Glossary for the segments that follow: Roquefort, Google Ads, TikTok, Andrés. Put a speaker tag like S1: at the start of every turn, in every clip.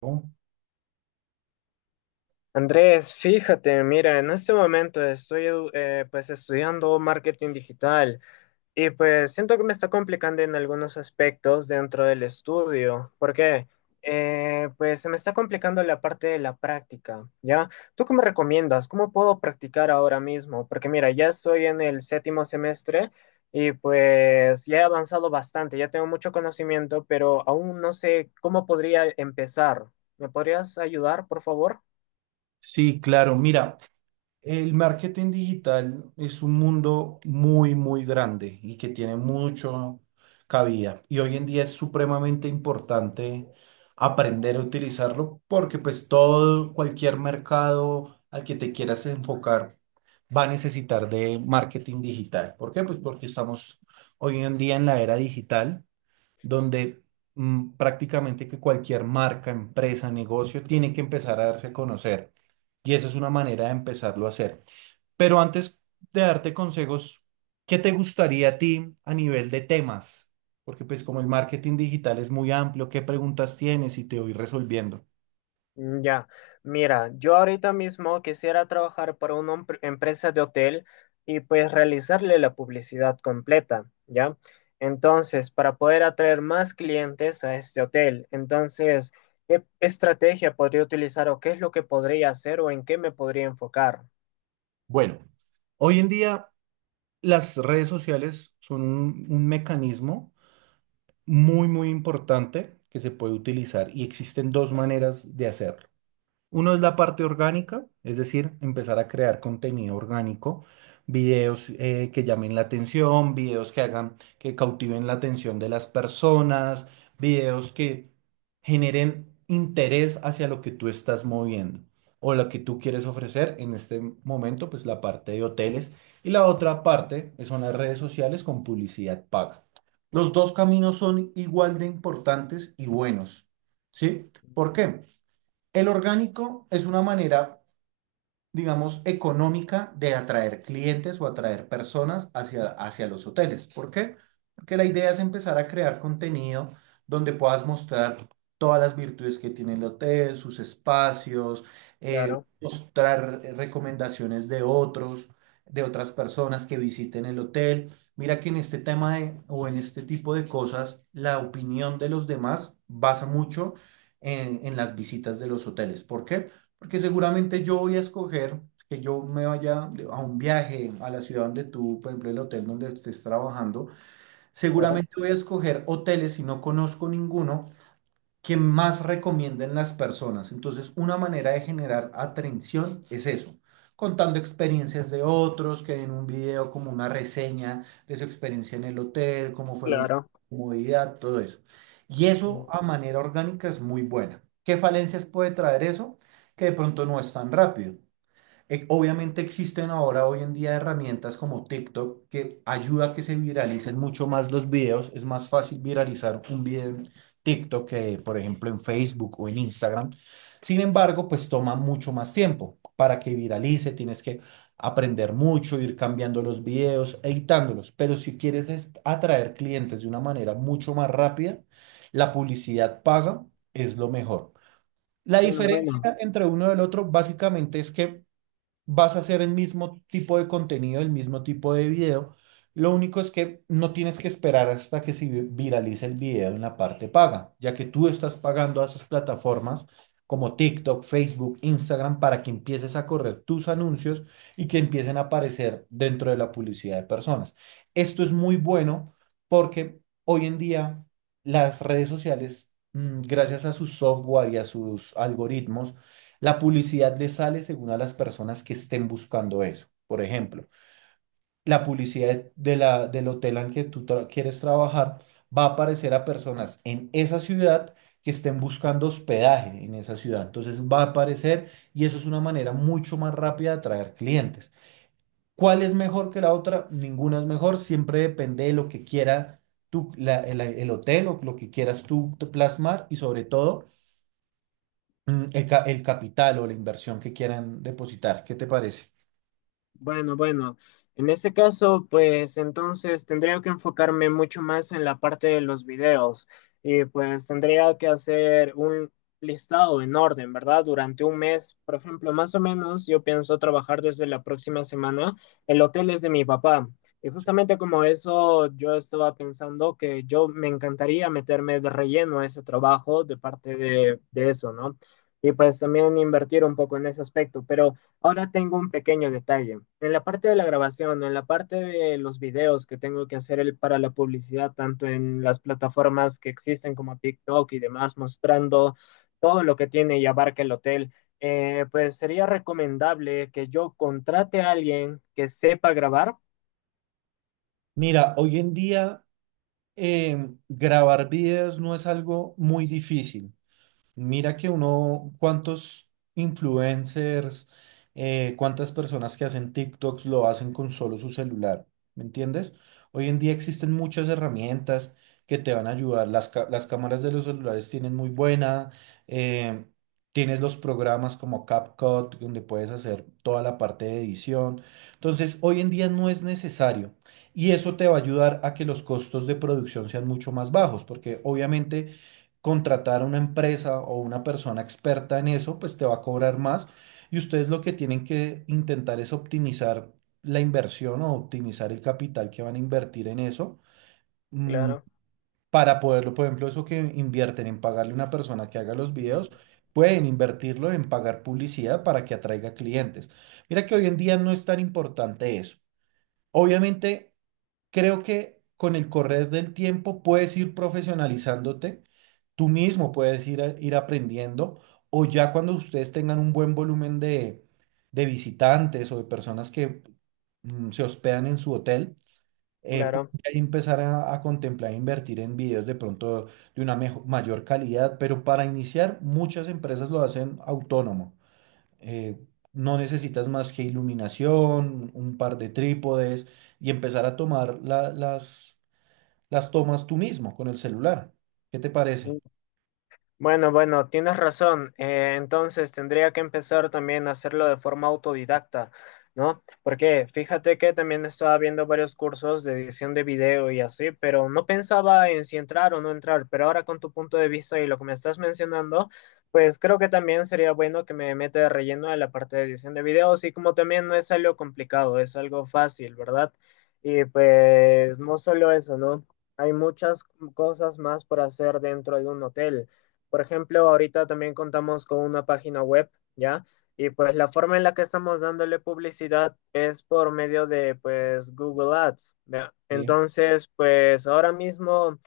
S1: ¿No?
S2: Andrés, fíjate, mira, en este momento pues estudiando marketing digital y pues siento que me está complicando en algunos aspectos dentro del estudio. ¿Por qué? Pues se me está complicando la parte de la práctica, ¿ya? ¿Tú qué me recomiendas? ¿Cómo puedo practicar ahora mismo? Porque mira, ya estoy en el séptimo semestre y pues ya he avanzado bastante, ya tengo mucho conocimiento, pero aún no sé cómo podría empezar. ¿Me podrías ayudar, por favor?
S1: Sí, claro. Mira, el marketing digital es un mundo muy, muy grande y que tiene mucho cabida. Y hoy en día es supremamente importante aprender a utilizarlo porque pues todo, cualquier mercado al que te quieras enfocar va a necesitar de marketing digital. ¿Por qué? Pues porque estamos hoy en día en la era digital donde prácticamente que cualquier marca, empresa, negocio tiene que empezar a darse a conocer. Y esa es una manera de empezarlo a hacer. Pero antes de darte consejos, ¿qué te gustaría a ti a nivel de temas? Porque pues como el marketing digital es muy amplio, ¿qué preguntas tienes? Y te voy resolviendo.
S2: Mm, ya, mira, yo ahorita mismo quisiera trabajar para una empresa de hotel y pues realizarle la publicidad completa, ¿ya? Entonces, para poder atraer más clientes a este hotel, entonces, ¿qué estrategia podría utilizar o qué es lo que podría hacer o en qué me podría enfocar?
S1: Bueno, hoy en día las redes sociales son un mecanismo muy, muy importante que se puede utilizar y existen dos maneras de hacerlo. Uno es la parte orgánica, es decir, empezar a crear contenido orgánico, videos que llamen la atención, videos que hagan, que cautiven la atención de las personas, videos que generen interés hacia lo que tú estás moviendo o lo que tú quieres ofrecer. En este momento, pues la parte de hoteles y la otra parte son las redes sociales con publicidad paga. Los dos caminos son igual de importantes y buenos, ¿sí? ¿Por qué? El orgánico es una manera digamos, económica de atraer clientes o atraer personas hacia, hacia los hoteles. ¿Por qué? Porque la idea es empezar a crear contenido donde puedas mostrar todas las virtudes que tiene el hotel, sus espacios,
S2: Claro,
S1: mostrar recomendaciones de otros, de otras personas que visiten el hotel. Mira que en este tema de, o en este tipo de cosas, la opinión de los demás basa mucho en las visitas de los hoteles. ¿Por qué? Porque seguramente yo voy a escoger que yo me vaya a un viaje a la ciudad donde tú, por ejemplo, el hotel donde estés trabajando.
S2: claro,
S1: Seguramente voy a escoger hoteles si no conozco ninguno que más recomienden las personas. Entonces, una manera de generar atención es eso, contando experiencias de otros, que en un video como una reseña de su experiencia en el hotel, cómo fueron su
S2: claro.
S1: comodidad, todo eso. Y eso
S2: Mm,
S1: a manera orgánica es muy buena. ¿Qué falencias puede traer eso? Que de pronto no es tan rápido. Obviamente existen ahora hoy en día herramientas como TikTok que ayuda a que se viralicen mucho más los videos. Es más fácil viralizar un video en TikTok que, por ejemplo, en Facebook o en Instagram. Sin embargo, pues toma mucho más tiempo para que viralice. Tienes que aprender mucho, ir cambiando los videos, editándolos. Pero si quieres atraer clientes de una manera mucho más rápida, la publicidad paga es lo mejor. La
S2: Bueno,
S1: diferencia
S2: bueno.
S1: entre uno y el otro básicamente es que vas a hacer el mismo tipo de contenido, el mismo tipo de video. Lo único es que no tienes que esperar hasta que se viralice el video en la parte paga, ya que tú estás pagando a esas plataformas como TikTok, Facebook, Instagram, para que empieces a correr tus anuncios y que empiecen a aparecer dentro de la publicidad de personas. Esto es muy bueno porque hoy en día las redes sociales, gracias a su software y a sus algoritmos, la publicidad le sale según a las personas que estén buscando eso. Por ejemplo, la publicidad de la, del hotel en que quieres trabajar va a aparecer a personas en esa ciudad que estén buscando hospedaje en esa ciudad. Entonces va a aparecer y eso es una manera mucho más rápida de atraer clientes. ¿Cuál es mejor que la otra? Ninguna es mejor. Siempre depende de lo que quiera tú, el hotel o lo que quieras tú plasmar y sobre todo el capital o la inversión que quieran depositar. ¿Qué te parece?
S2: Bueno, bueno, en este caso, pues entonces tendría que enfocarme mucho más en la parte de los videos y pues tendría que hacer un listado en orden, ¿verdad? Durante un mes, por ejemplo, más o menos, yo pienso trabajar desde la próxima semana. El hotel es de mi papá y justamente como eso, yo estaba pensando que yo me encantaría meterme de relleno a ese trabajo de parte de eso, ¿no? Y pues también invertir un poco en ese aspecto, pero... Ahora tengo un pequeño detalle. En la parte de la grabación, en la parte de los videos que tengo que hacer para la publicidad, tanto en las plataformas que existen como TikTok y demás, mostrando todo lo que tiene y abarca el hotel, pues sería recomendable que yo contrate a alguien que sepa grabar.
S1: Mira, hoy en día grabar videos no es algo muy difícil. Mira que uno, cuántos influencers, cuántas personas que hacen TikToks lo hacen con solo su celular, ¿me entiendes? Hoy en día existen muchas herramientas que te van a ayudar. Las cámaras de los celulares tienen muy buena, eh, tienes los programas como CapCut, donde puedes hacer toda la parte de edición. Entonces, hoy en día no es necesario. Y eso te va a ayudar a que los costos de producción sean mucho más bajos, porque obviamente contratar a una empresa o una persona experta en eso, pues te va a cobrar más. Y ustedes lo que tienen que intentar es optimizar la inversión o optimizar el capital que van a invertir en eso. mm,
S2: Claro,
S1: para poderlo, por ejemplo, eso que invierten en pagarle a una persona que haga los videos,
S2: mm,
S1: pueden invertirlo en pagar publicidad para que atraiga clientes. Mira que hoy en día no es tan importante eso. Obviamente creo que con el correr del tiempo puedes ir profesionalizándote, tú mismo puedes ir, ir aprendiendo, o ya cuando ustedes tengan un buen volumen de visitantes o de personas que se hospedan en su hotel, pueden
S2: claro.
S1: ya empezar a contemplar e invertir en videos de pronto de una mayor calidad, pero para iniciar muchas empresas lo hacen autónomo eh, no necesitas más que iluminación, un par de trípodes y empezar a tomar las tomas tú mismo con el celular. ¿Qué te parece?
S2: Bueno, bueno, tienes razón. Entonces tendría que empezar también a hacerlo de forma autodidacta, ¿no? Porque fíjate que también estaba viendo varios cursos de edición de video y así, pero no pensaba en si entrar o no entrar. Pero ahora con tu punto de vista y lo que me estás mencionando, pues creo que también sería bueno que me meta de relleno en la parte de edición de videos y como también no es algo complicado, es algo fácil, ¿verdad? Y pues no solo eso, ¿no? Hay muchas cosas más por hacer dentro de un hotel. Por ejemplo, ahorita también contamos con una página web, ¿ya? Y pues la forma en la que estamos dándole publicidad es por medio de pues Google Ads, ¿ya?
S1: Sí.
S2: Entonces, pues ahora mismo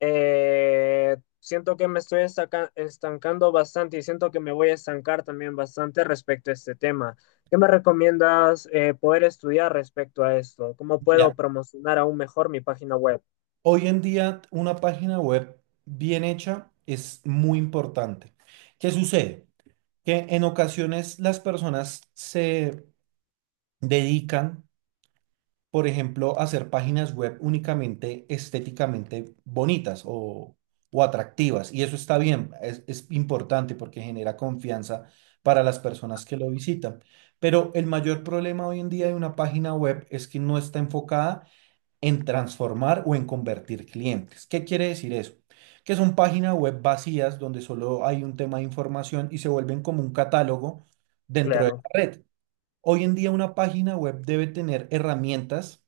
S2: siento que me estoy estancando bastante y siento que me voy a estancar también bastante respecto a este tema. ¿Qué me recomiendas poder estudiar respecto a esto? ¿Cómo puedo
S1: Mira,
S2: promocionar aún mejor mi página web?
S1: hoy en día una página web bien hecha es muy importante. ¿Qué sucede? Que en ocasiones las personas se dedican por ejemplo, hacer páginas web únicamente estéticamente bonitas o atractivas. Y eso está bien, es importante porque genera confianza para las personas que lo visitan. Pero el mayor problema hoy en día de una página web es que no está enfocada en transformar o en convertir clientes. ¿Qué quiere decir eso? Que son páginas web vacías donde solo hay un tema de información y se vuelven como un catálogo dentro de
S2: Claro,
S1: la red. Hoy en día una página web debe tener herramientas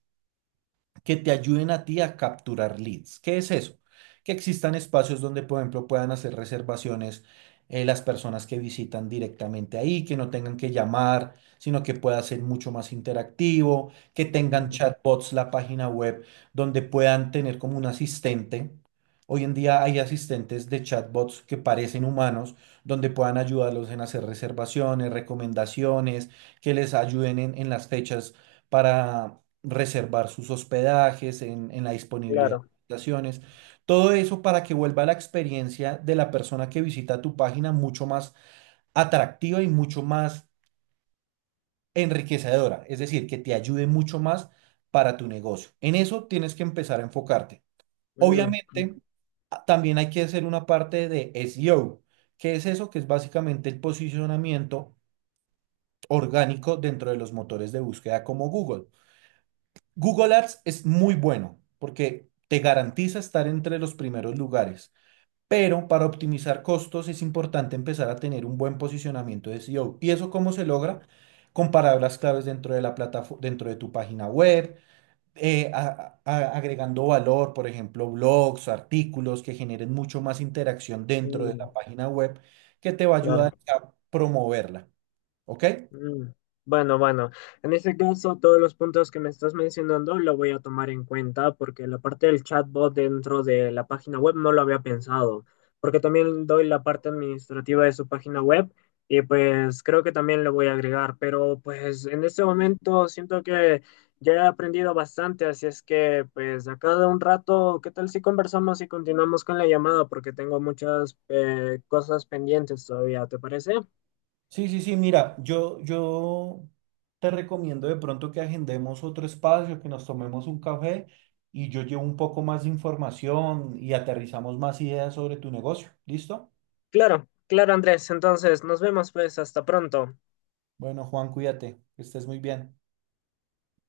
S1: que te ayuden a ti a capturar leads. ¿Qué es eso? Que existan espacios donde, por ejemplo, puedan hacer reservaciones las personas que visitan directamente ahí, que no tengan que llamar, sino que pueda ser mucho más interactivo, que tengan
S2: mm,
S1: chatbots la página web donde puedan tener como un asistente. Hoy en día hay asistentes de chatbots que parecen humanos, donde puedan ayudarlos en hacer reservaciones, recomendaciones, que les ayuden en las fechas para reservar sus hospedajes, en la disponibilidad de
S2: claro.
S1: habitaciones, todo eso para que vuelva la experiencia de la persona que visita tu página mucho más atractiva y mucho más enriquecedora, es decir, que te ayude mucho más para tu negocio. En eso tienes que empezar a enfocarte.
S2: Mm,
S1: Obviamente,
S2: mm.
S1: también hay que hacer una parte de SEO. Que es eso? Que es básicamente el posicionamiento orgánico dentro de los motores de búsqueda como Google. Google Ads es muy bueno porque te garantiza estar entre los primeros lugares, pero para optimizar costos es importante empezar a tener un buen posicionamiento de SEO. ¿Y eso cómo se logra? Con palabras claves dentro de la plataforma, dentro de tu página web, agregando valor, por ejemplo, blogs, artículos que generen mucho más interacción dentro de
S2: Mm.
S1: la página web que te va a
S2: Claro.
S1: ayudar a promoverla. ¿Ok?
S2: Mm. Bueno, bueno, en ese caso todos los puntos que me estás mencionando lo voy a tomar en cuenta porque la parte del chatbot dentro de la página web no lo había pensado, porque también doy la parte administrativa de su página web y pues creo que también lo voy a agregar, pero pues en este momento siento que ya he aprendido bastante, así es que pues a cada un rato, ¿qué tal si conversamos y continuamos con la llamada? Porque tengo muchas cosas pendientes todavía, ¿te parece?
S1: Sí, sí, sí, mira, yo te recomiendo de pronto que agendemos otro espacio, que nos tomemos un café y yo llevo un poco más de información y aterrizamos más ideas sobre tu negocio. ¿Listo?
S2: Claro, claro, Andrés. Entonces, nos vemos pues hasta pronto.
S1: Bueno, Juan, cuídate, que estés muy bien.